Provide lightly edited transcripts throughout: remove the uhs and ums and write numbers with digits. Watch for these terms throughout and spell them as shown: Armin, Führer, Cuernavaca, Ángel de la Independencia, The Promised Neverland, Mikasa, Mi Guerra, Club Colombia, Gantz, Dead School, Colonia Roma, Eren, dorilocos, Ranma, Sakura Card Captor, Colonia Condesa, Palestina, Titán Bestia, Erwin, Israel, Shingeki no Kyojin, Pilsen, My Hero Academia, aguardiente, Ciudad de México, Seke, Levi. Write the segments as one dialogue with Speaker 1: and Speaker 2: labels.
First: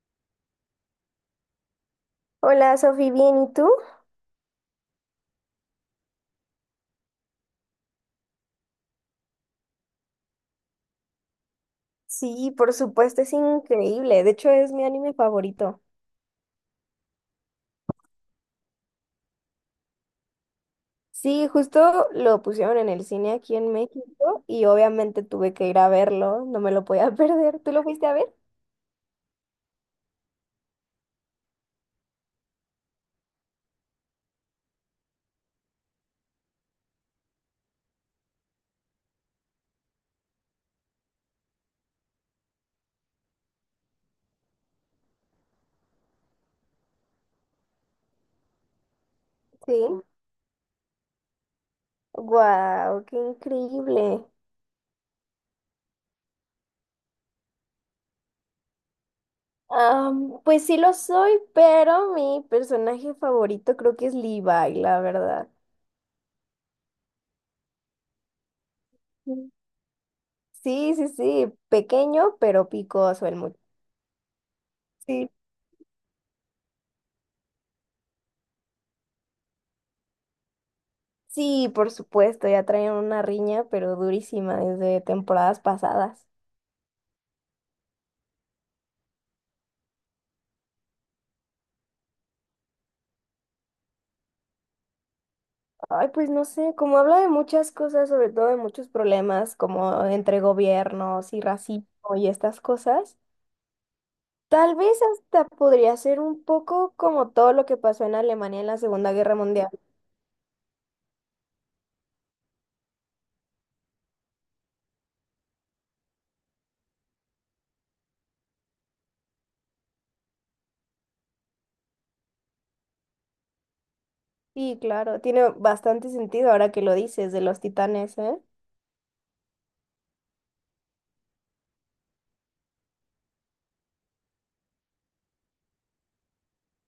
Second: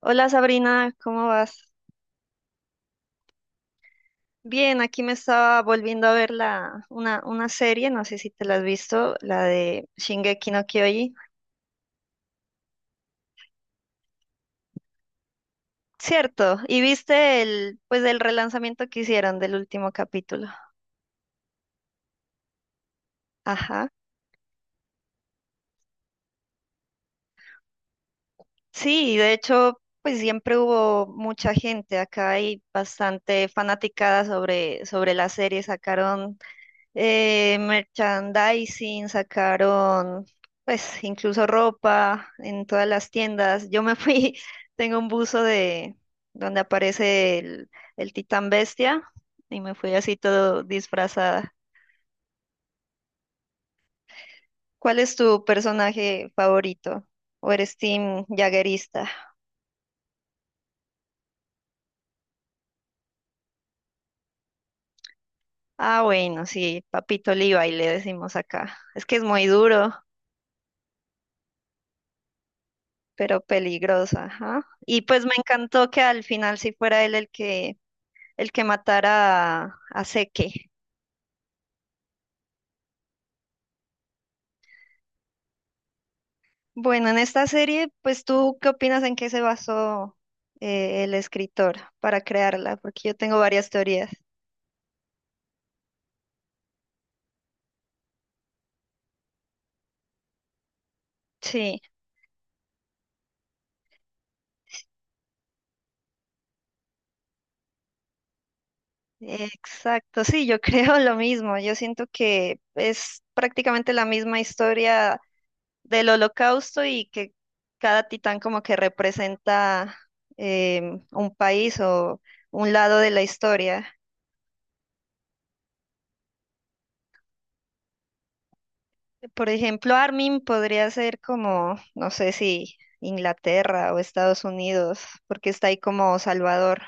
Speaker 1: Hola Sabrina, ¿cómo vas?
Speaker 2: Hola, Sofi, ¿bien? ¿Y tú?
Speaker 1: Bien, aquí me estaba volviendo a ver una serie, no sé si te la has visto, la de Shingeki no Kyojin.
Speaker 2: Sí, por supuesto, es increíble. De hecho, es mi anime favorito.
Speaker 1: Cierto, y viste pues el relanzamiento que hicieron del último capítulo.
Speaker 2: Sí, justo lo pusieron en el cine aquí en
Speaker 1: Ajá.
Speaker 2: México y obviamente tuve que ir a verlo, no me lo podía perder. ¿Tú lo fuiste a ver?
Speaker 1: Sí, de hecho, pues siempre hubo mucha gente, acá hay bastante fanaticada sobre la serie, sacaron merchandising, sacaron pues incluso ropa en todas las tiendas. Yo me fui, tengo un buzo de donde aparece el Titán Bestia y me
Speaker 2: Sí.
Speaker 1: fui así todo disfrazada.
Speaker 2: Wow, qué increíble.
Speaker 1: ¿Cuál es tu personaje favorito? ¿O eres team jaguerista?
Speaker 2: Pues sí lo soy, pero mi personaje favorito creo que es Levi, la verdad.
Speaker 1: Ah, bueno, sí, Papito Levi le decimos acá. Es que es muy
Speaker 2: Mm.
Speaker 1: duro,
Speaker 2: Sí, sí, sí, pequeño, pero picoso el
Speaker 1: pero
Speaker 2: muchacho.
Speaker 1: peligrosa, ajá. Y pues me encantó que al final sí fuera él el que matara a Seke.
Speaker 2: Sí, por supuesto, ya traen una riña, pero durísima desde temporadas pasadas.
Speaker 1: Bueno, en esta serie, pues tú, ¿qué opinas en qué se basó el escritor para crearla? Porque yo tengo varias teorías.
Speaker 2: Ay, pues no sé, como habla de muchas cosas, sobre todo de muchos problemas como entre gobiernos y
Speaker 1: Sí,
Speaker 2: racismo y estas cosas, tal vez hasta podría ser un poco como todo lo que pasó en Alemania en la Segunda Guerra Mundial.
Speaker 1: exacto, sí, yo creo lo mismo. Yo siento que es prácticamente la misma historia del Holocausto y que cada titán como que representa un país o un lado de la historia.
Speaker 2: Sí, claro, tiene bastante sentido ahora que lo dices de los titanes, ¿eh?
Speaker 1: Por ejemplo, Armin podría ser como, no sé si Inglaterra o Estados Unidos, porque está ahí como Salvador.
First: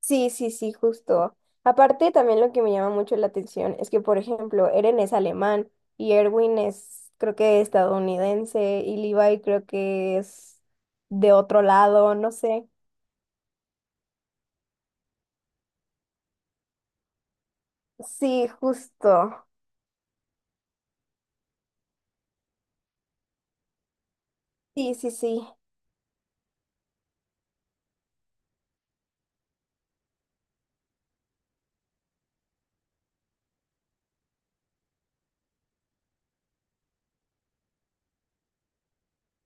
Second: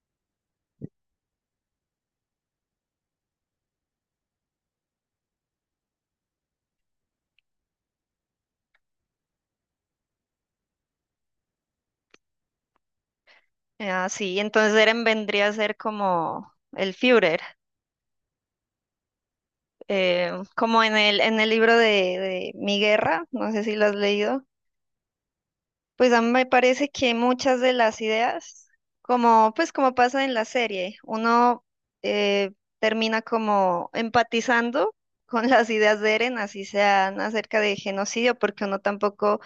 Speaker 2: Sí, sí, sí, justo. Aparte, también lo que me llama mucho la atención es que, por ejemplo, Eren es alemán y Erwin es, creo que estadounidense, y Levi creo que es de otro lado, no sé.
Speaker 1: Ah, sí, entonces Eren vendría a ser como el Führer,
Speaker 2: Sí, justo.
Speaker 1: como en en el libro de Mi Guerra, no sé si lo has leído.
Speaker 2: Sí, sí, sí.
Speaker 1: Pues a mí me parece que muchas de las ideas, como pues como pasa en la serie, uno eh, termina como empatizando con las ideas de Eren, así sean acerca de genocidio, porque uno tampoco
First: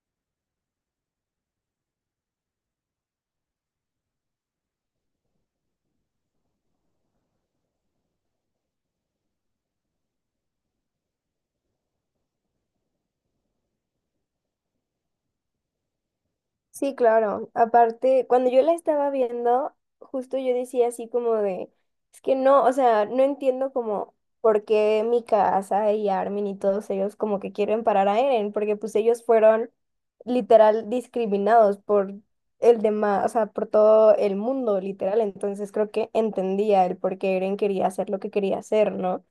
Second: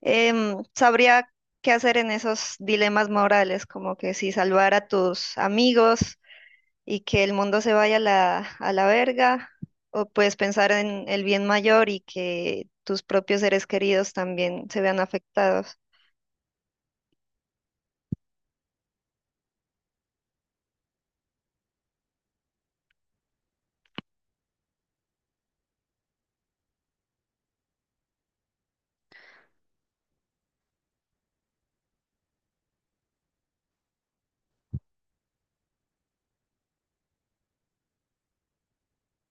Speaker 1: sabría qué hacer en esos dilemas morales, como que si salvar a tus amigos y que el mundo se vaya a a la verga, o puedes pensar en el bien mayor y que tus propios seres queridos también se vean afectados.
Speaker 2: Sí, claro. Aparte, cuando yo la estaba viendo, justo yo decía así como de, es que no, o sea, no entiendo como por qué Mikasa y Armin y todos ellos como que quieren parar a Eren, porque pues ellos fueron literal discriminados por el demás, o sea, por todo el mundo, literal. Entonces creo que entendía el por qué Eren quería hacer lo que quería hacer, ¿no?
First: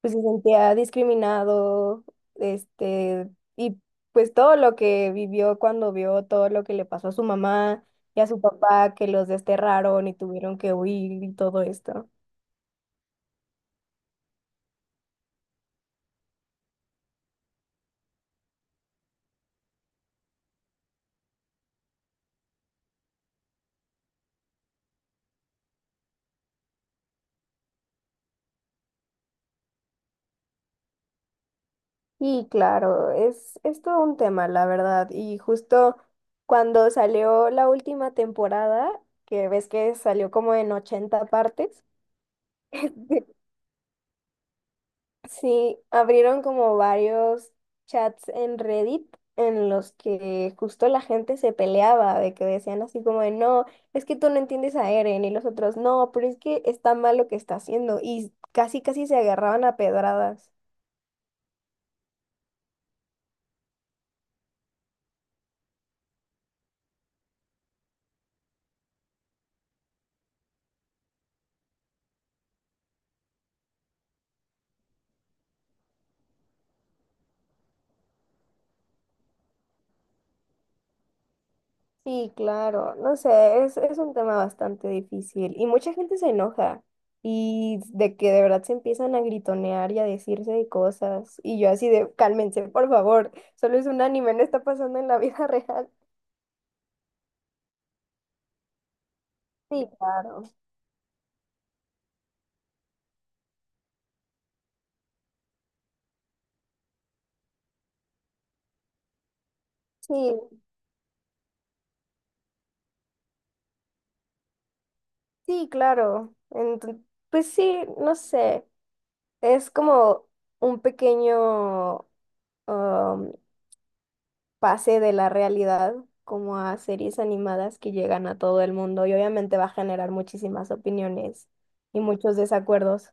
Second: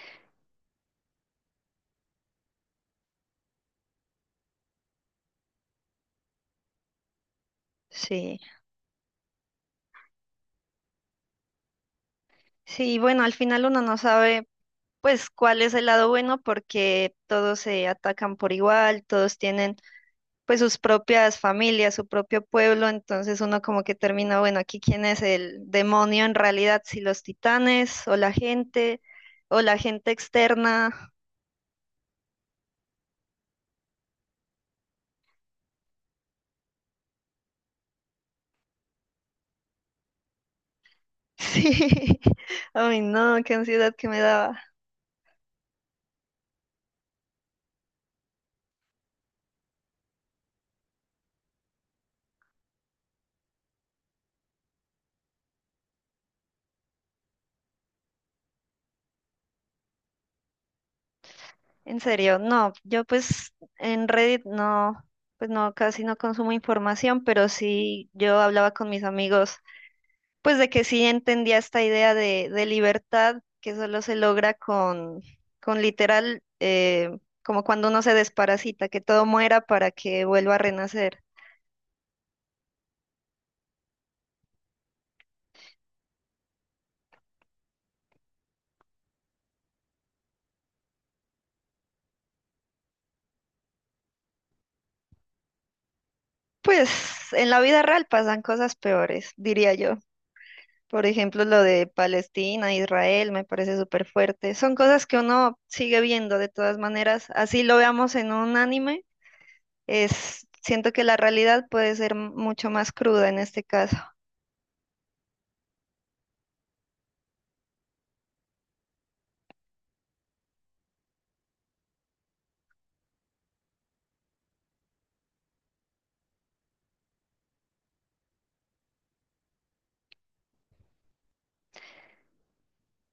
Speaker 2: Pues se sentía discriminado, este, y pues todo lo que vivió cuando vio todo lo que le pasó a su mamá y a
Speaker 1: Sí.
Speaker 2: su papá, que los desterraron y tuvieron que huir y todo esto.
Speaker 1: Sí, bueno, al final uno no sabe pues cuál es el lado bueno porque todos se atacan por igual, todos tienen pues sus propias familias, su propio pueblo, entonces uno como que termina, bueno, aquí quién es el demonio en realidad, si los titanes o la gente externa.
Speaker 2: Y claro, es todo un tema, la verdad. Y justo cuando salió la última temporada, que ves que salió como en 80 partes.
Speaker 1: Sí, ay no, qué ansiedad que me daba.
Speaker 2: Sí, abrieron como varios chats en Reddit en los que justo la gente se peleaba de que decían así como de no, es que tú no entiendes a Eren y los otros no, pero es que está mal lo que está haciendo y casi casi se agarraban a pedradas.
Speaker 1: En serio, no, yo pues en Reddit no, pues no, casi no consumo información, pero sí yo hablaba con mis amigos pues de que sí entendía esta idea de libertad que solo se logra con literal, como cuando uno se desparasita, que todo muera para que vuelva a renacer.
Speaker 2: Sí, claro, no sé, es un tema bastante difícil y mucha gente se enoja y de que de verdad se empiezan a gritonear y a decirse de cosas y yo así de cálmense, por favor, solo es un anime, no está pasando en la vida real.
Speaker 1: Pues en la vida real pasan cosas peores, diría
Speaker 2: Sí,
Speaker 1: yo.
Speaker 2: claro.
Speaker 1: Por ejemplo, lo de Palestina, Israel, me parece súper fuerte. Son cosas que uno sigue viendo de todas maneras. Así lo veamos en un anime,
Speaker 2: Sí,
Speaker 1: es, siento que la realidad puede ser mucho más cruda en este caso.
Speaker 2: sí, claro. Pues sí, no sé. Es como un pequeño um, pase de la realidad, como a series animadas que llegan a todo el mundo y obviamente va a generar muchísimas opiniones y muchos desacuerdos.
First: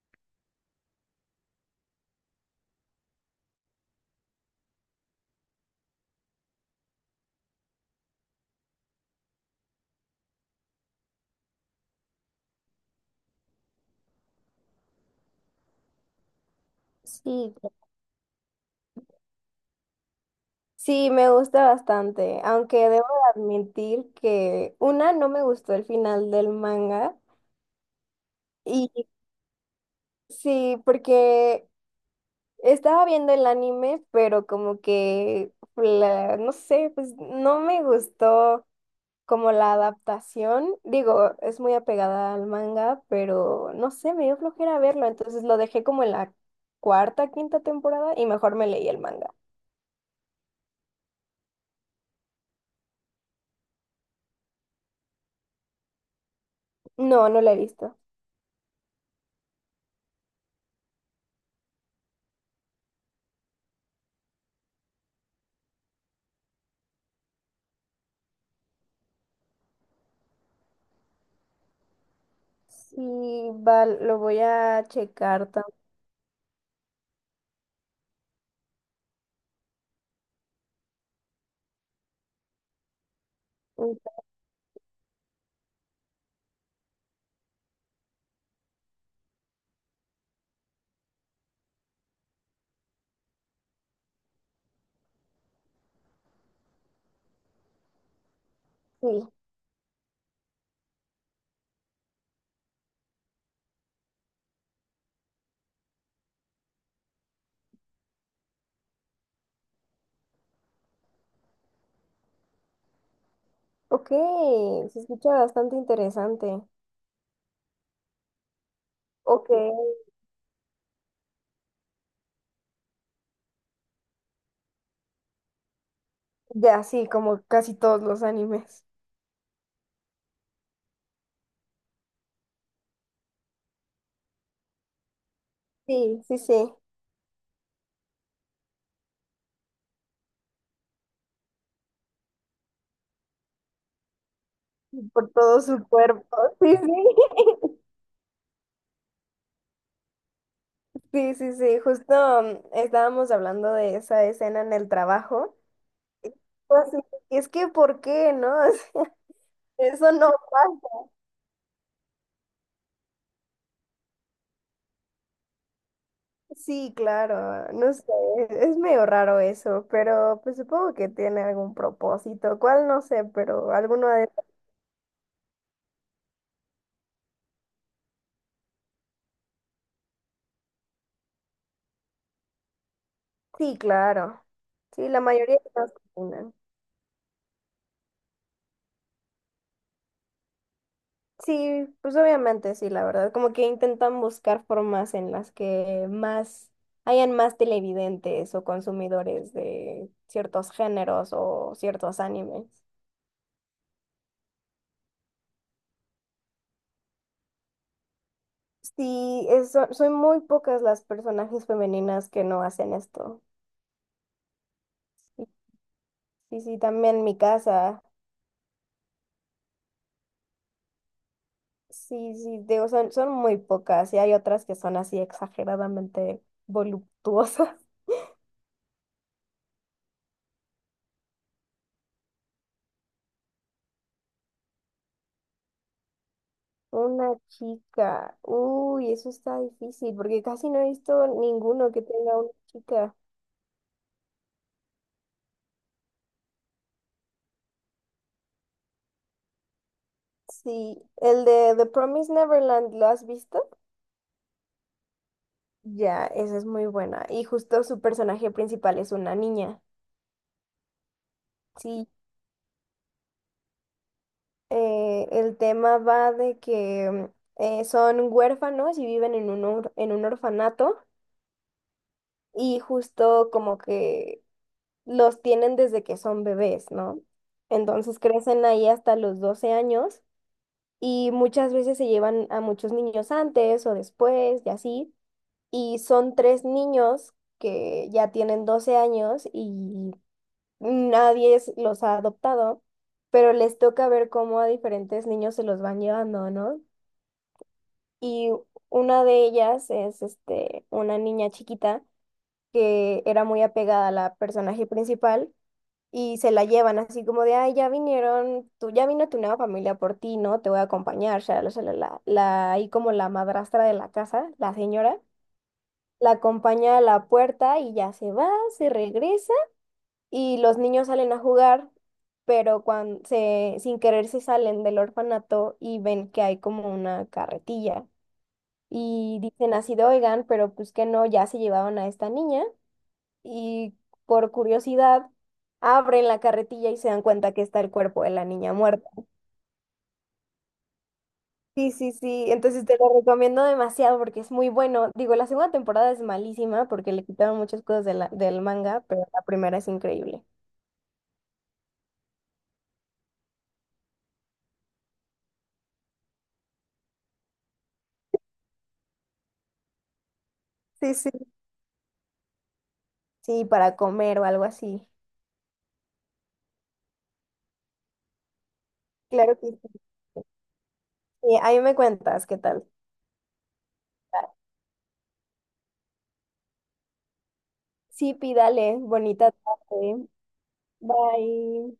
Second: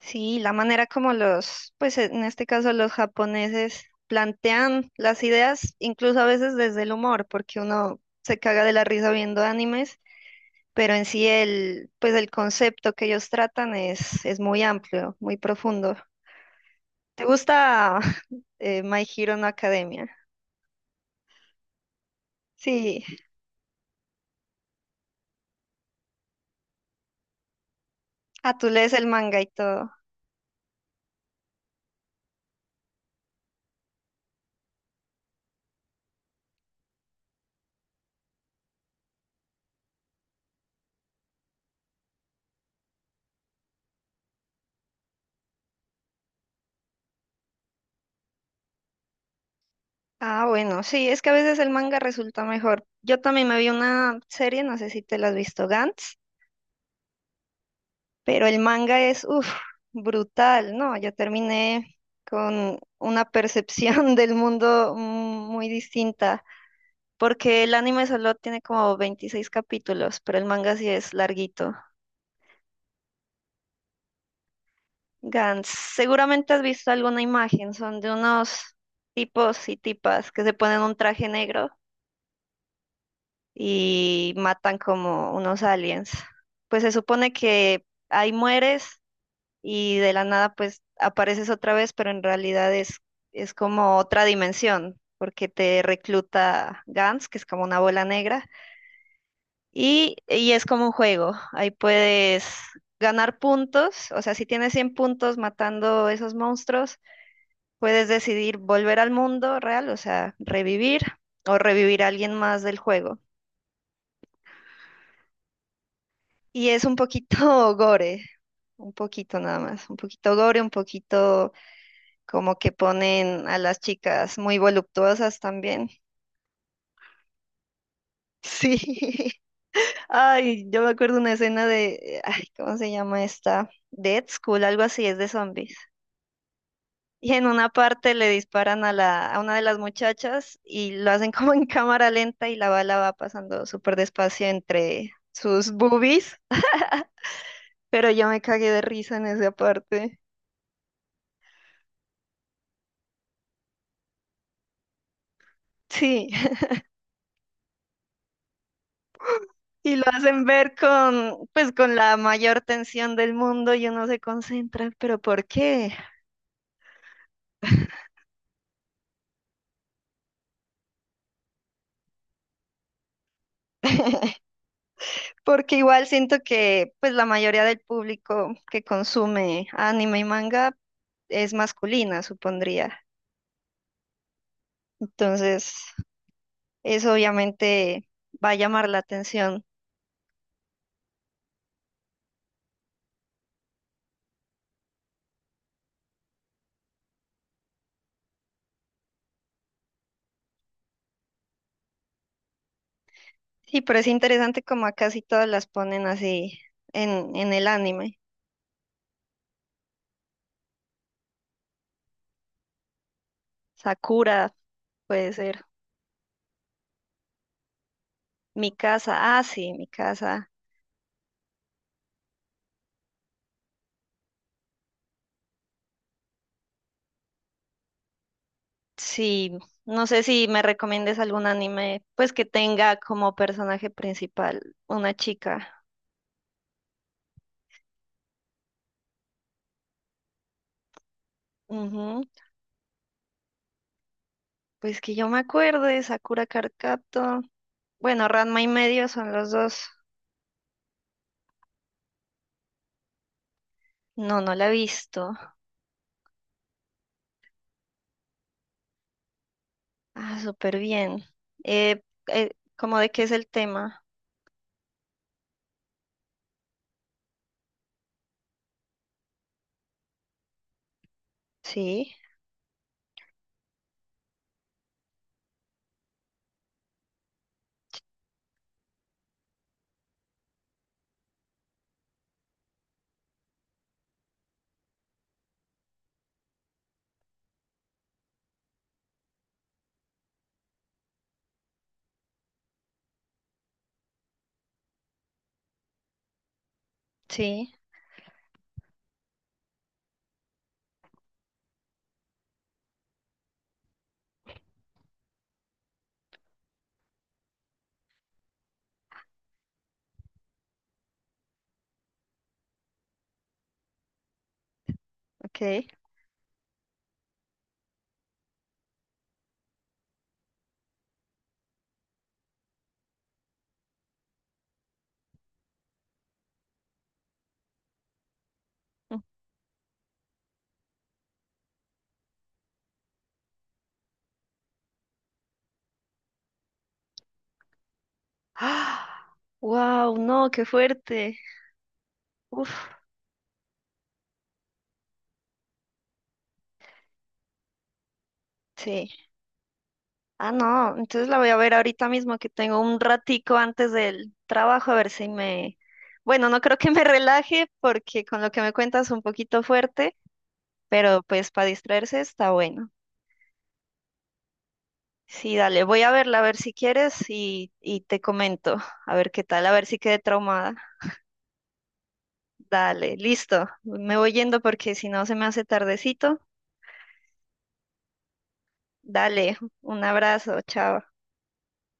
Speaker 1: Sí, la manera como los, pues en este caso los japoneses plantean las ideas, incluso a veces desde el humor, porque uno se caga de la risa viendo animes, pero en sí pues el concepto que ellos tratan es muy amplio, muy profundo. ¿Te
Speaker 2: Sí,
Speaker 1: gusta My Hero no Academia?
Speaker 2: sí, me gusta bastante, aunque
Speaker 1: Sí,
Speaker 2: debo de admitir que una, no me gustó el final del manga,
Speaker 1: ah, tú
Speaker 2: y
Speaker 1: lees el manga y todo.
Speaker 2: sí, porque estaba viendo el anime, pero como que, no sé, pues no me gustó como la adaptación. Digo, es muy apegada al manga, pero no sé, me dio flojera verlo, entonces lo dejé como en la cuarta, quinta temporada y mejor me leí el manga.
Speaker 1: Ah, bueno, sí, es que a veces el manga resulta mejor. Yo también me vi una serie, no sé si te la has visto, Gantz.
Speaker 2: No, no lo he visto.
Speaker 1: Pero el manga es, uff, brutal, ¿no? Yo terminé con una percepción del mundo muy distinta, porque el anime solo tiene como 26 capítulos, pero el manga sí es larguito.
Speaker 2: Sí, va, lo voy a checar
Speaker 1: Gans, seguramente has visto alguna imagen, son de unos tipos y tipas que se ponen un traje negro
Speaker 2: también.
Speaker 1: y matan como unos aliens. Pues se supone que ahí mueres y de la nada pues apareces otra vez, pero en realidad es como otra dimensión, porque te recluta Gans, que es como una bola negra,
Speaker 2: Sí.
Speaker 1: y es como un juego, ahí puedes ganar puntos, o sea, si tienes 100 puntos matando esos monstruos, puedes decidir volver al mundo real, o sea, revivir o revivir a alguien más del juego.
Speaker 2: Ok, se escucha bastante interesante.
Speaker 1: Y es un poquito gore, un poquito
Speaker 2: Ok,
Speaker 1: nada más, un poquito gore, un poquito como que ponen a las chicas muy voluptuosas también.
Speaker 2: ya sí, como casi todos los animes.
Speaker 1: Sí. Ay, yo me acuerdo una escena de, ay, ¿cómo se llama esta? Dead School, algo así, es de zombies.
Speaker 2: Sí, sí, sí.
Speaker 1: Y en una parte le disparan a la, a una de las muchachas y lo hacen como en cámara lenta y la bala va pasando súper despacio entre
Speaker 2: Por todo
Speaker 1: sus
Speaker 2: su cuerpo.
Speaker 1: boobies,
Speaker 2: Sí, sí.
Speaker 1: pero yo me cagué de risa en esa parte.
Speaker 2: Sí, sí, sí. Justo estábamos hablando de esa escena en el trabajo.
Speaker 1: Sí.
Speaker 2: Pues sí, es que, ¿por qué, no? O sea,
Speaker 1: Y lo
Speaker 2: eso no
Speaker 1: hacen ver
Speaker 2: pasa.
Speaker 1: con, pues, con la mayor tensión del mundo y uno se concentra, pero ¿por qué?
Speaker 2: Sí, claro. No sé. Es medio raro eso, pero pues supongo que tiene algún propósito. ¿Cuál? No sé, pero alguno de...
Speaker 1: Porque igual siento que pues la mayoría del público que consume anime y manga es masculina, supondría.
Speaker 2: Sí, claro. Sí, la mayoría de las.
Speaker 1: Entonces, eso obviamente va a llamar la atención.
Speaker 2: Sí, pues obviamente sí, la verdad. Como que intentan buscar formas en las que más hayan más televidentes o consumidores de ciertos géneros o ciertos animes.
Speaker 1: Sí, pero es interesante como a casi todas las ponen así en el anime.
Speaker 2: Sí, son muy pocas las personajes femeninas que no hacen esto.
Speaker 1: Sakura puede
Speaker 2: Sí,
Speaker 1: ser.
Speaker 2: sí, sí, también mi casa.
Speaker 1: Mi casa, ah, sí, mi casa.
Speaker 2: Sí, sí, digo, son, son muy pocas y hay otras que son así exageradamente voluptuosas.
Speaker 1: Sí, no sé si me recomiendes algún anime pues que tenga como personaje principal una chica.
Speaker 2: Una chica. Uy, eso está difícil porque casi no he visto ninguno que tenga una chica.
Speaker 1: Pues que yo me acuerdo Sakura Card Captor. Bueno, Ranma y medio son los dos.
Speaker 2: Sí, el de The Promised Neverland, ¿lo has visto?
Speaker 1: No, no la he visto.
Speaker 2: Ya, esa es muy buena. Y justo su personaje principal es una niña.
Speaker 1: Ah, súper bien. Eh,
Speaker 2: Sí,
Speaker 1: eh, ¿Cómo de qué es el tema?
Speaker 2: el tema va de que son huérfanos y viven en un, en un orfanato
Speaker 1: Sí,
Speaker 2: y justo como que los tienen desde que son bebés, ¿no? Entonces crecen ahí hasta los 12 años y muchas veces se llevan a muchos niños antes o después y así. Y son tres niños que ya tienen 12 años y nadie los ha adoptado, pero les toca ver cómo a diferentes niños se los van llevando, ¿no?
Speaker 1: sí,
Speaker 2: Y una de ellas es este, una niña chiquita que era muy apegada a la personaje principal y se la llevan así como de, ay, ya vinieron, tú, ya vino tu nueva familia por ti, ¿no? Te voy a acompañar, shalala, shalala. La, ahí como la madrastra de la casa, la señora,
Speaker 1: ok.
Speaker 2: la acompaña a la puerta y ya se va, se regresa y los niños salen a jugar, pero cuando se, sin querer se salen del orfanato y ven que hay como una carretilla.
Speaker 1: Mm.
Speaker 2: Y dicen así de, oigan, pero pues que no, ya se llevaron a esta niña, y por curiosidad abren la carretilla y se dan cuenta que está el cuerpo de la niña muerta.
Speaker 1: ¡Ah! ¡Wow! No, qué fuerte.
Speaker 2: Sí, sí, sí, entonces
Speaker 1: Uf,
Speaker 2: te lo recomiendo demasiado porque es muy bueno. Digo, la segunda temporada es malísima porque le quitaron muchas cosas de la- del manga,
Speaker 1: sí.
Speaker 2: pero la primera es increíble.
Speaker 1: Ah, no, entonces la voy a ver ahorita mismo que tengo un ratico antes del trabajo a ver si me... Bueno, no creo que me relaje porque con lo que me cuentas un poquito fuerte,
Speaker 2: Sí,
Speaker 1: pero
Speaker 2: sí.
Speaker 1: pues para distraerse está bueno.
Speaker 2: Sí, para comer o algo así.
Speaker 1: Sí, dale, voy a verla, a ver si quieres y te comento, a ver qué
Speaker 2: Claro
Speaker 1: tal,
Speaker 2: que
Speaker 1: a
Speaker 2: sí.
Speaker 1: ver si quedé traumada.
Speaker 2: Sí, ahí me cuentas qué tal.
Speaker 1: Dale, listo, me voy yendo porque si no se me hace tardecito.
Speaker 2: Sí, pídale, bonita
Speaker 1: Dale, un
Speaker 2: tarde.
Speaker 1: abrazo, chao.
Speaker 2: Bye.